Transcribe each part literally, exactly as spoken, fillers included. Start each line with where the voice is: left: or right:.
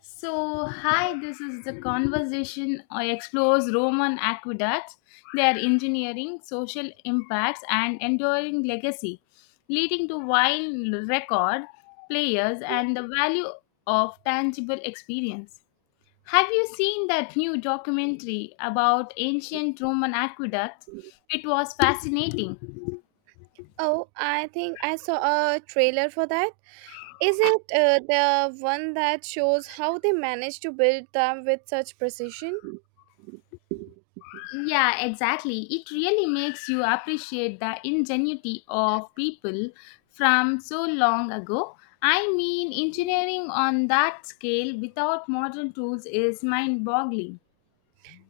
left: So, hi, this is the conversation uh, explores Roman aqueducts, their engineering, social impacts, and enduring legacy, leading to wine record players and the value of tangible experience. Have you seen that new documentary about ancient Roman aqueducts? It was fascinating.
right: Oh, I think I saw a trailer for that. Is it uh, the one that shows how they managed to build them with such precision?
left: Yeah, exactly. It really makes you appreciate the ingenuity of people from so long ago. I mean, engineering on that scale without modern tools is mind boggling.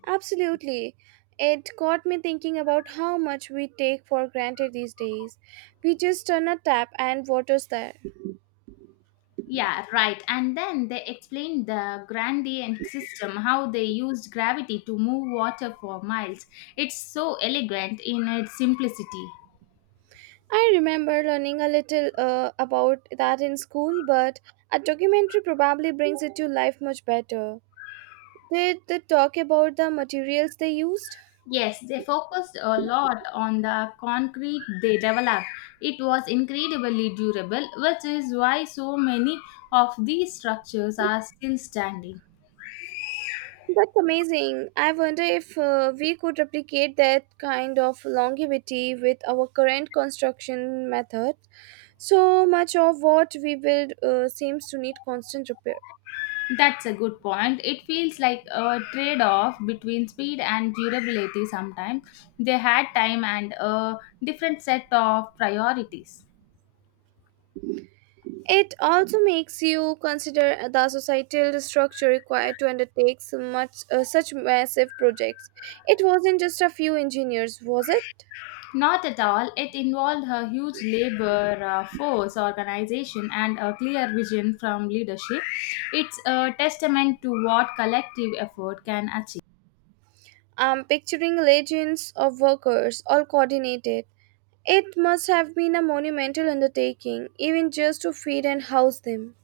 right: Absolutely. It got me thinking about how much we take for granted these days. We just turn a tap and water's there.
left: Yeah, right. And then they explained the gradient system, how they used gravity to move water for miles. It's so elegant in its simplicity.
right: I remember learning a little uh, about that in school, but a documentary probably brings it to life much better. Did they talk about the materials they used?
left: Yes, they focused a lot on the concrete they developed. It was incredibly durable, which is why so many of these structures are still standing.
right: That's amazing. I wonder if uh, we could replicate that kind of longevity with our current construction method. So much of what we build uh, seems to need constant repair.
left: That's a good point. It feels like a trade off between speed and durability sometimes. They had time and a different set of priorities.
right: It also makes you consider the societal structure required to undertake so much, uh, such massive projects. It wasn't just a few engineers, was it?
left: Not at all. It involved a huge labor uh, force organization and a clear vision from leadership. It's a testament to what collective effort can achieve.
right: I'm picturing legions of workers, all coordinated. It must have been a monumental undertaking, even just to feed and house them.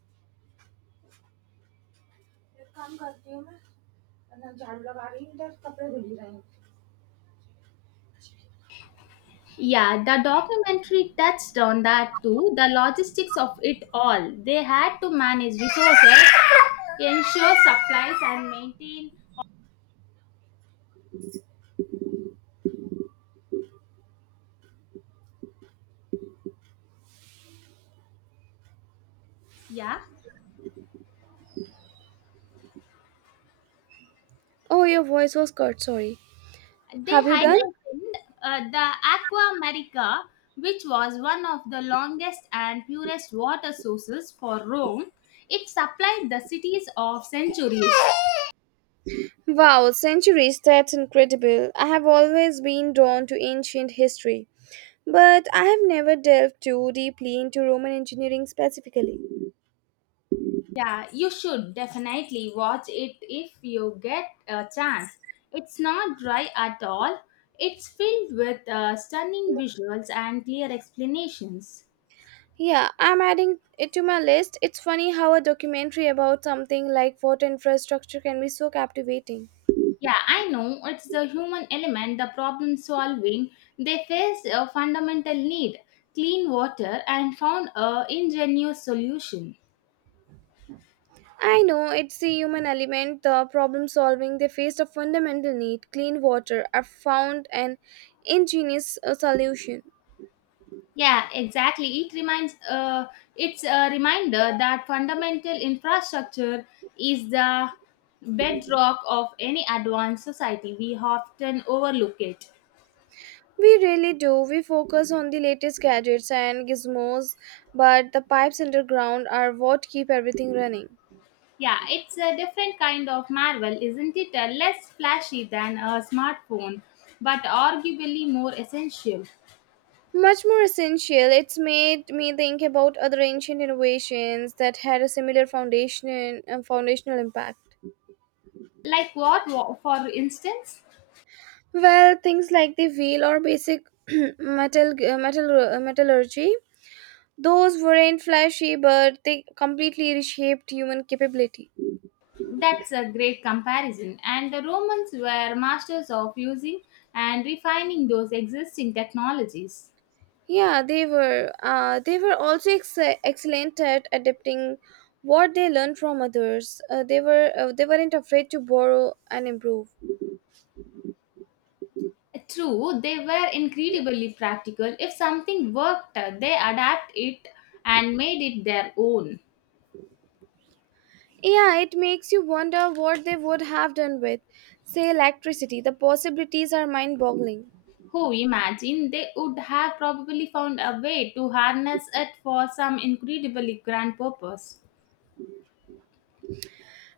left: Yeah, the documentary touched on that too. The logistics of it all. They had to manage resources, ensure supplies, and maintain. Yeah.
right: Oh, your voice was cut, sorry.
left: They
right: Have you done?
left: highlighted uh, the Aquamarica, which was one of the longest and purest water sources for Rome. It supplied the cities of centuries.
right: Wow, centuries, that's incredible. I have always been drawn to ancient history, but I have never delved too deeply into Roman engineering specifically.
left: Yeah, you should definitely watch it if you get a chance. It's not dry at all. It's filled with uh, stunning visuals and clear explanations.
right: Yeah, I'm adding it to my list. It's funny how a documentary about something like water infrastructure can be so captivating.
left: Yeah, I know, it's the human element, the problem solving. They faced a fundamental need clean water and found a ingenious solution.
right: I know it's the human element, the problem solving. They faced a fundamental need clean water, I found an ingenious uh, solution.
left: Yeah, exactly. It reminds uh, it's a reminder that fundamental infrastructure is the bedrock of any advanced society. We often overlook it.
right: We really do. We focus on the latest gadgets and gizmos, but the pipes underground are what keep everything running.
left: Yeah, it's a different kind of marvel, isn't it? Uh, less flashy than a smartphone, but arguably more essential.
right: Much more essential, it's made me think about other ancient innovations that had a similar foundation uh, foundational impact.
left: Like what, wa- for instance?
right: Well, things like the wheel or basic metal uh, metal uh, metallurgy. Those weren't flashy, but they completely reshaped human capability.
left: That's a great comparison. And the Romans were masters of using and refining those existing technologies.
right: Yeah, they were. Uh, they were also ex- excellent at adapting what they learned from others. Uh, they were. Uh, they weren't afraid to borrow and improve.
left: True, they were incredibly practical. If something worked, they adapt it and made it their own.
right: Yeah, it makes you wonder what they would have done with, say, electricity. The possibilities are mind-boggling.
left: Who imagine they would have probably found a way to harness it for some incredibly grand purpose.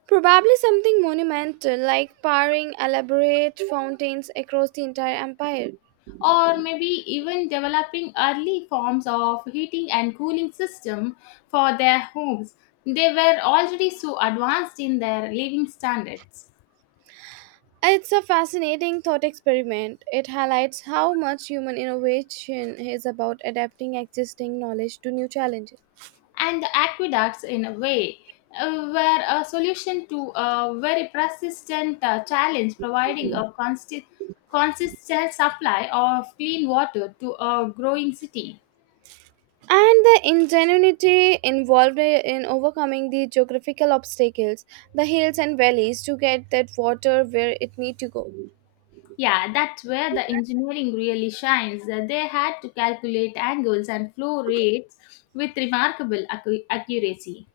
right: Probably something monumental, like powering elaborate fountains across the entire empire.
left: Or maybe even developing early forms of heating and cooling system for their homes. They were already so advanced in their living standards.
right: It's a fascinating thought experiment. It highlights how much human innovation is about adapting existing knowledge to new challenges.
left: And the aqueducts, in a way, uh, were a solution to a very persistent uh, challenge, providing a constant consistent supply of clean water to a growing city.
right: And the ingenuity involved in overcoming the geographical obstacles, the hills and valleys to get that water where it need to go.
left: Yeah, that's where the engineering really shines. Uh, They had to calculate angles and flow rates with remarkable accu- accuracy.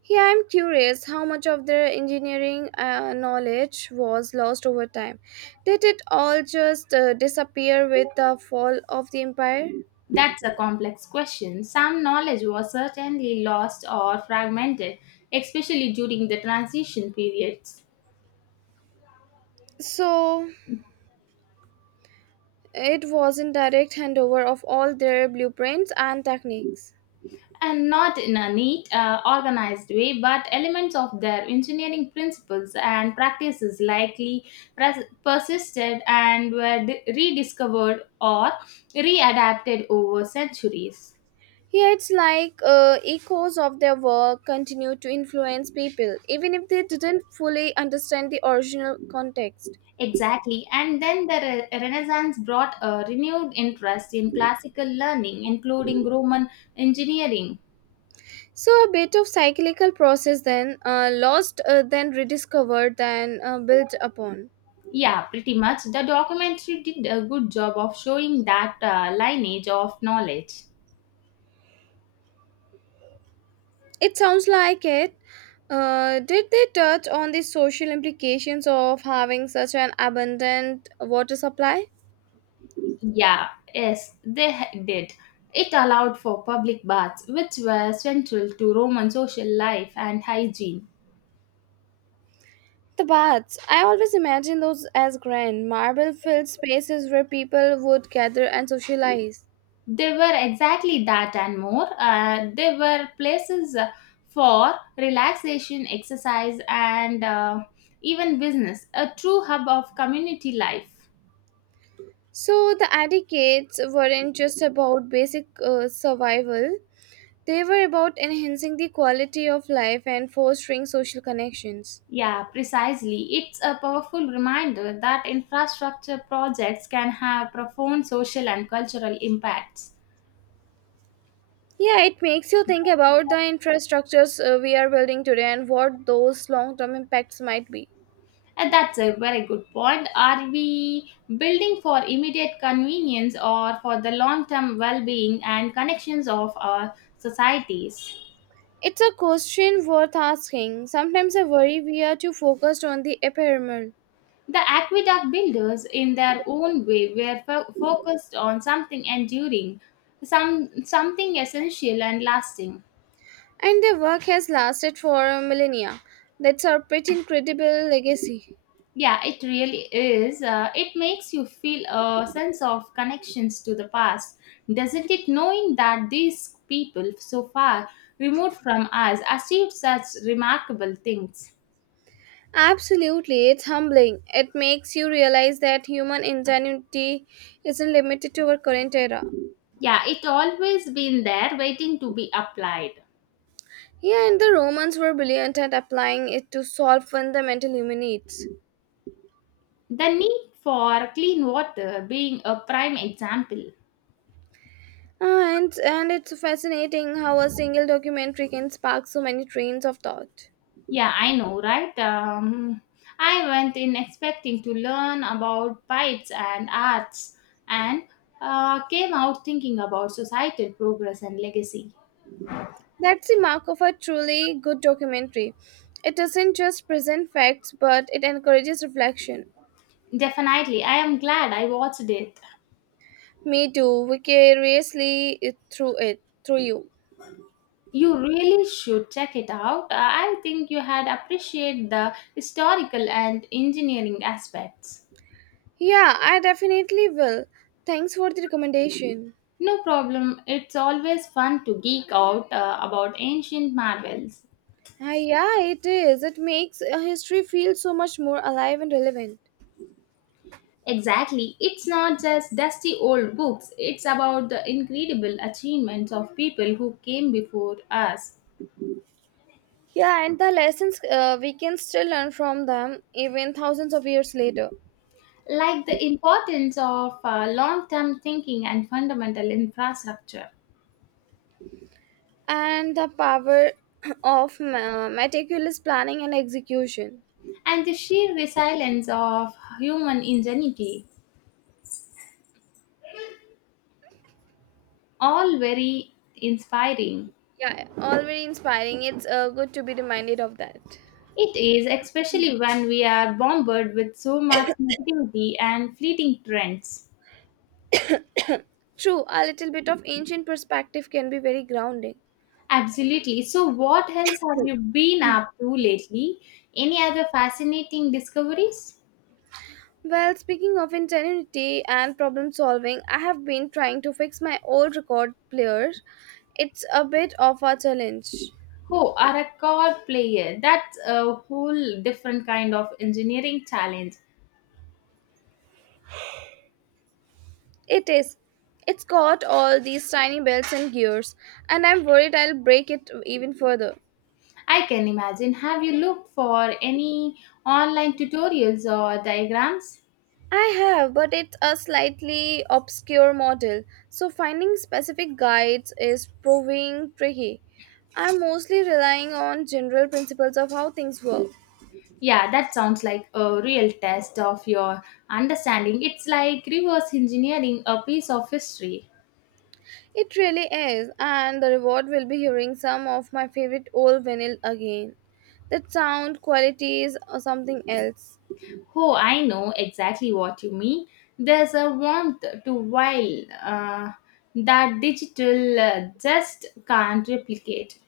right: Here I'm curious how much of their engineering uh, knowledge was lost over time. Did it all just uh, disappear with the fall of the empire?
left: That's a complex question. Some knowledge was certainly lost or fragmented, especially during the transition periods.
right: So, it was in direct handover of all their blueprints and techniques.
left: And not in a neat, uh, organized way, but elements of their engineering principles and practices likely pres- persisted and were di- rediscovered or readapted over centuries.
right: Yet, like uh, echoes of their work, continue to influence people, even if they didn't fully understand the original context.
left: Exactly, and then the re- Renaissance brought a renewed interest in classical learning, including Roman engineering.
right: So, a bit of cyclical process then, uh, lost, uh, then rediscovered, then uh, built upon.
left: Yeah, pretty much. The documentary did a good job of showing that uh, lineage of knowledge.
right: It sounds like it. Uh, did they touch on the social implications of having such an abundant water supply?
left: Yeah, yes, they h- did. It allowed for public baths, which were central to Roman social life and hygiene.
right: The baths. I always imagine those as grand, marble filled spaces where people would gather and socialize.
left: They were exactly that and more. Uh, they were places uh, for relaxation, exercise, and uh, even business, a true hub of community life.
right: So the etiquettes weren't just about basic uh, survival, they were about enhancing the quality of life and fostering social connections.
left: Yeah, precisely. It's a powerful reminder that infrastructure projects can have profound social and cultural impacts.
right: Yeah, it makes you think about the infrastructures uh, we are building today and what those long term impacts might be.
left: Uh, That's a very good point. Are we building for immediate convenience or for the long term well being and connections of our societies?
right: It's a question worth asking. Sometimes I worry we are too focused on the ephemeral.
left: The aqueduct builders, in their own way, were fo- focused on something enduring, some, something essential and lasting.
right: And their work has lasted for millennia. That's a pretty incredible legacy.
left: Yeah, it really is. Uh, it makes you feel a sense of connections to the past, doesn't it? Knowing that these people, so far removed from us, achieved such remarkable things.
right: Absolutely, it's humbling. It makes you realize that human ingenuity isn't limited to our current era.
left: Yeah, it always been there waiting to be applied.
right: Yeah, and the Romans were brilliant at applying it to solve fundamental human needs.
left: The need for clean water being a prime example.
right: Ah, And, and it's fascinating how a single documentary can spark so many trains of thought.
left: Yeah, I know, right? Um, I went in expecting to learn about pipes and arts and uh, came out thinking about societal progress and legacy.
right: That's the mark of a truly good documentary. It doesn't just present facts, but it encourages reflection.
left: Definitely, I am glad I watched it.
right: Me too, vicariously it- through it, through you.
left: You really should check it out. Uh, I think you had appreciate the historical and engineering aspects.
right: Yeah, I definitely will. Thanks for the recommendation.
left: No problem, it's always fun to geek out uh, about ancient marvels.
right: Ah, yeah, it is. It makes uh, history feel so much more alive and relevant.
left: Exactly. It's not just dusty old books, it's about the incredible achievements of people who came before us,
right: Yeah, and the lessons uh, we can still learn from them even thousands of years later.
left: like the importance of uh, long term thinking and fundamental infrastructure,
right: And the power of ma- meticulous planning and execution.
left: and the sheer resilience of human ingenuity. All very inspiring.
right: Yeah, all very inspiring. It's uh, good to be reminded of that.
left: It is, especially when we are bombarded with so much negativity and fleeting trends.
right: True, a little bit of ancient perspective can be very grounding.
left: Absolutely. So, what else have you been up to lately? Any other fascinating discoveries?
right: Well, speaking of integrity and problem solving, I have been trying to fix my old record player. It's a bit of a challenge.
left: Oh, a record player. That's a whole different kind of engineering challenge.
right: It is. It's got all these tiny belts and gears, and I'm worried I'll break it even further.
left: I can imagine. Have you looked for any online tutorials or diagrams?
right: I have, but it's a slightly obscure model, so finding specific guides is proving tricky. I'm mostly relying on general principles of how things work.
left: Yeah, that sounds like a real test of your understanding. It's like reverse engineering a piece of history.
right: It really is, and the reward will be hearing some of my favorite old vinyl again. That sound quality is uh, something else.
left: Oh, I know exactly what you mean. There's a warmth to wild uh, that digital uh, just can't replicate.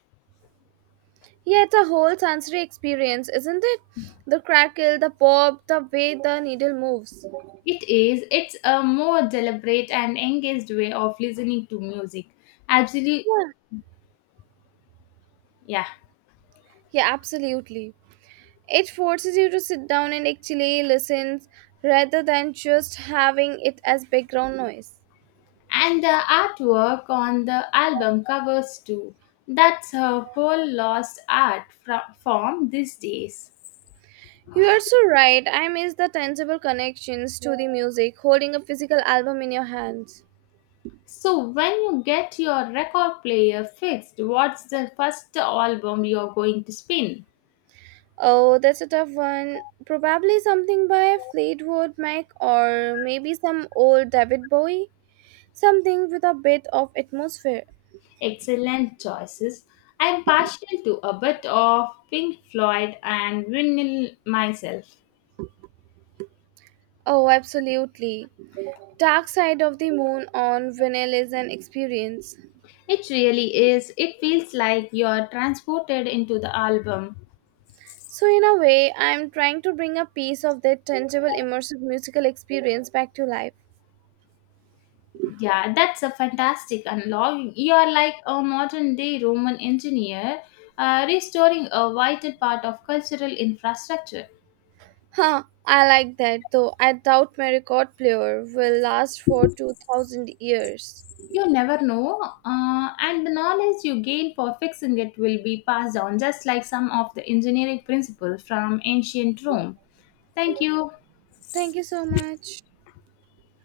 right: Yeah, it's a whole sensory experience, isn't it? The crackle, the pop, the way the needle moves.
left: It is. It's a more deliberate and engaged way of listening to music. Absolutely,
right: Yeah,
left: yeah.
right: yeah absolutely. It forces you to sit down and actually listen rather than just having it as background noise.
left: And the artwork on the album covers too. That's a whole lost art fro- form these days.
right: You are so right. I miss the tangible connections to the music, holding a physical album in your hands.
left: So, when you get your record player fixed, what's the first album you're going to spin?
right: Oh, that's a tough one. Probably something by Fleetwood Mac or maybe some old David Bowie. Something with a bit of atmosphere.
left: Excellent choices. I'm partial to a bit of Pink Floyd and vinyl myself.
right: Oh, absolutely. Dark Side of the Moon on vinyl is an experience.
left: It really is. It feels like you're transported into the album.
right: So, in a way, I'm trying to bring a piece of that tangible, immersive musical experience back to life.
left: Yeah, that's a fantastic unlock. You're like a modern day Roman engineer uh, restoring a vital part of cultural infrastructure.
right: Huh, I like that though. I doubt my record player will last for two thousand years.
left: You never know, uh, and the knowledge you gain for fixing it will be passed on, just like some of the engineering principles from ancient Rome. Thank you.
right: Thank you so much.